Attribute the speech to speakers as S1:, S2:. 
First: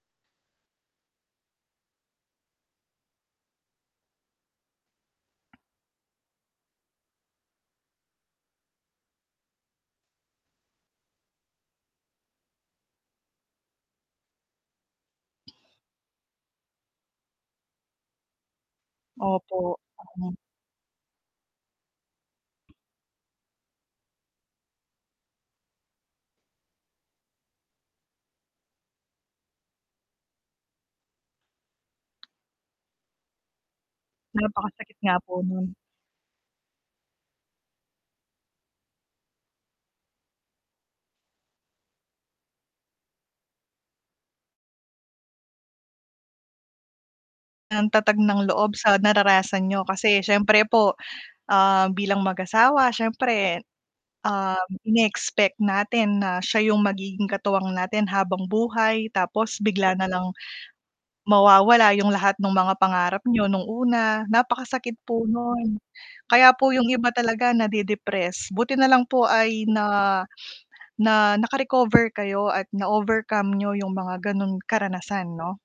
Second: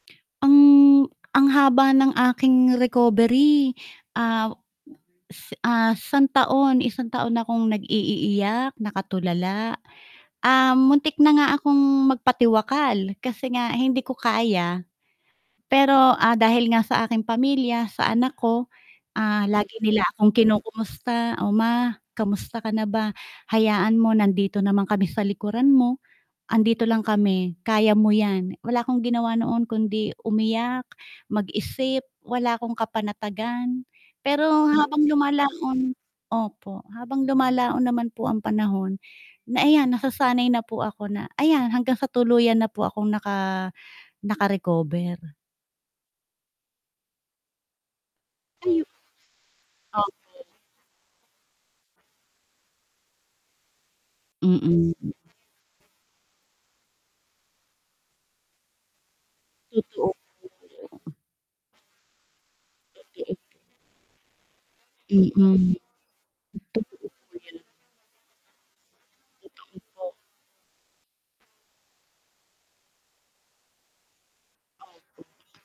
S1: Ang, ang haba ng aking recovery. Ah is ah, isang taon, isang taon akong nag-iiiyak, nakatulala. Um, muntik na nga akong magpatiwakal, kasi nga hindi ko kaya. Pero ,ah, dahil nga sa aking pamilya, sa anak ko, ah, lagi
S2: Opo,
S1: nila
S2: mm.
S1: akong kinukumusta, "Oh ma, kamusta ka na ba? Hayaan mo nandito naman kami sa likuran mo. Andito lang kami, kaya mo yan." Wala akong ginawa noon kundi umiyak, mag-isip, wala akong kapanatagan. Pero
S2: Napakasakit
S1: habang
S2: nga po nun.
S1: lumalaon opo, habang lumalaon naman po ang panahon, na ayan nasasanay na po ako na ayan hanggang sa tuluyan na po akong naka naka recover.
S2: Ang tatag ng loob
S1: Ayu
S2: sa naranasan niyo,
S1: O
S2: kasi syempre po, ah, bilang mag-asawa syempre, um,
S1: Mm.
S2: ine-expect natin na siya yung magiging katuwang natin habang buhay tapos bigla
S1: Totoo,
S2: nalang,
S1: [unintelligible]
S2: mawawala yung lahat nung mga pangarap
S1: Totoo.
S2: niyo nung una, napakasakit po
S1: Mm, totoo po
S2: nun.
S1: 'yan.
S2: Kaya po yung iba talaga nadi-depress, buti nalang po ay
S1: Totoo po.
S2: na, na naka-recover kayo at na overcome niyo yung mga ganun
S1: Opo.
S2: karanasan 'no?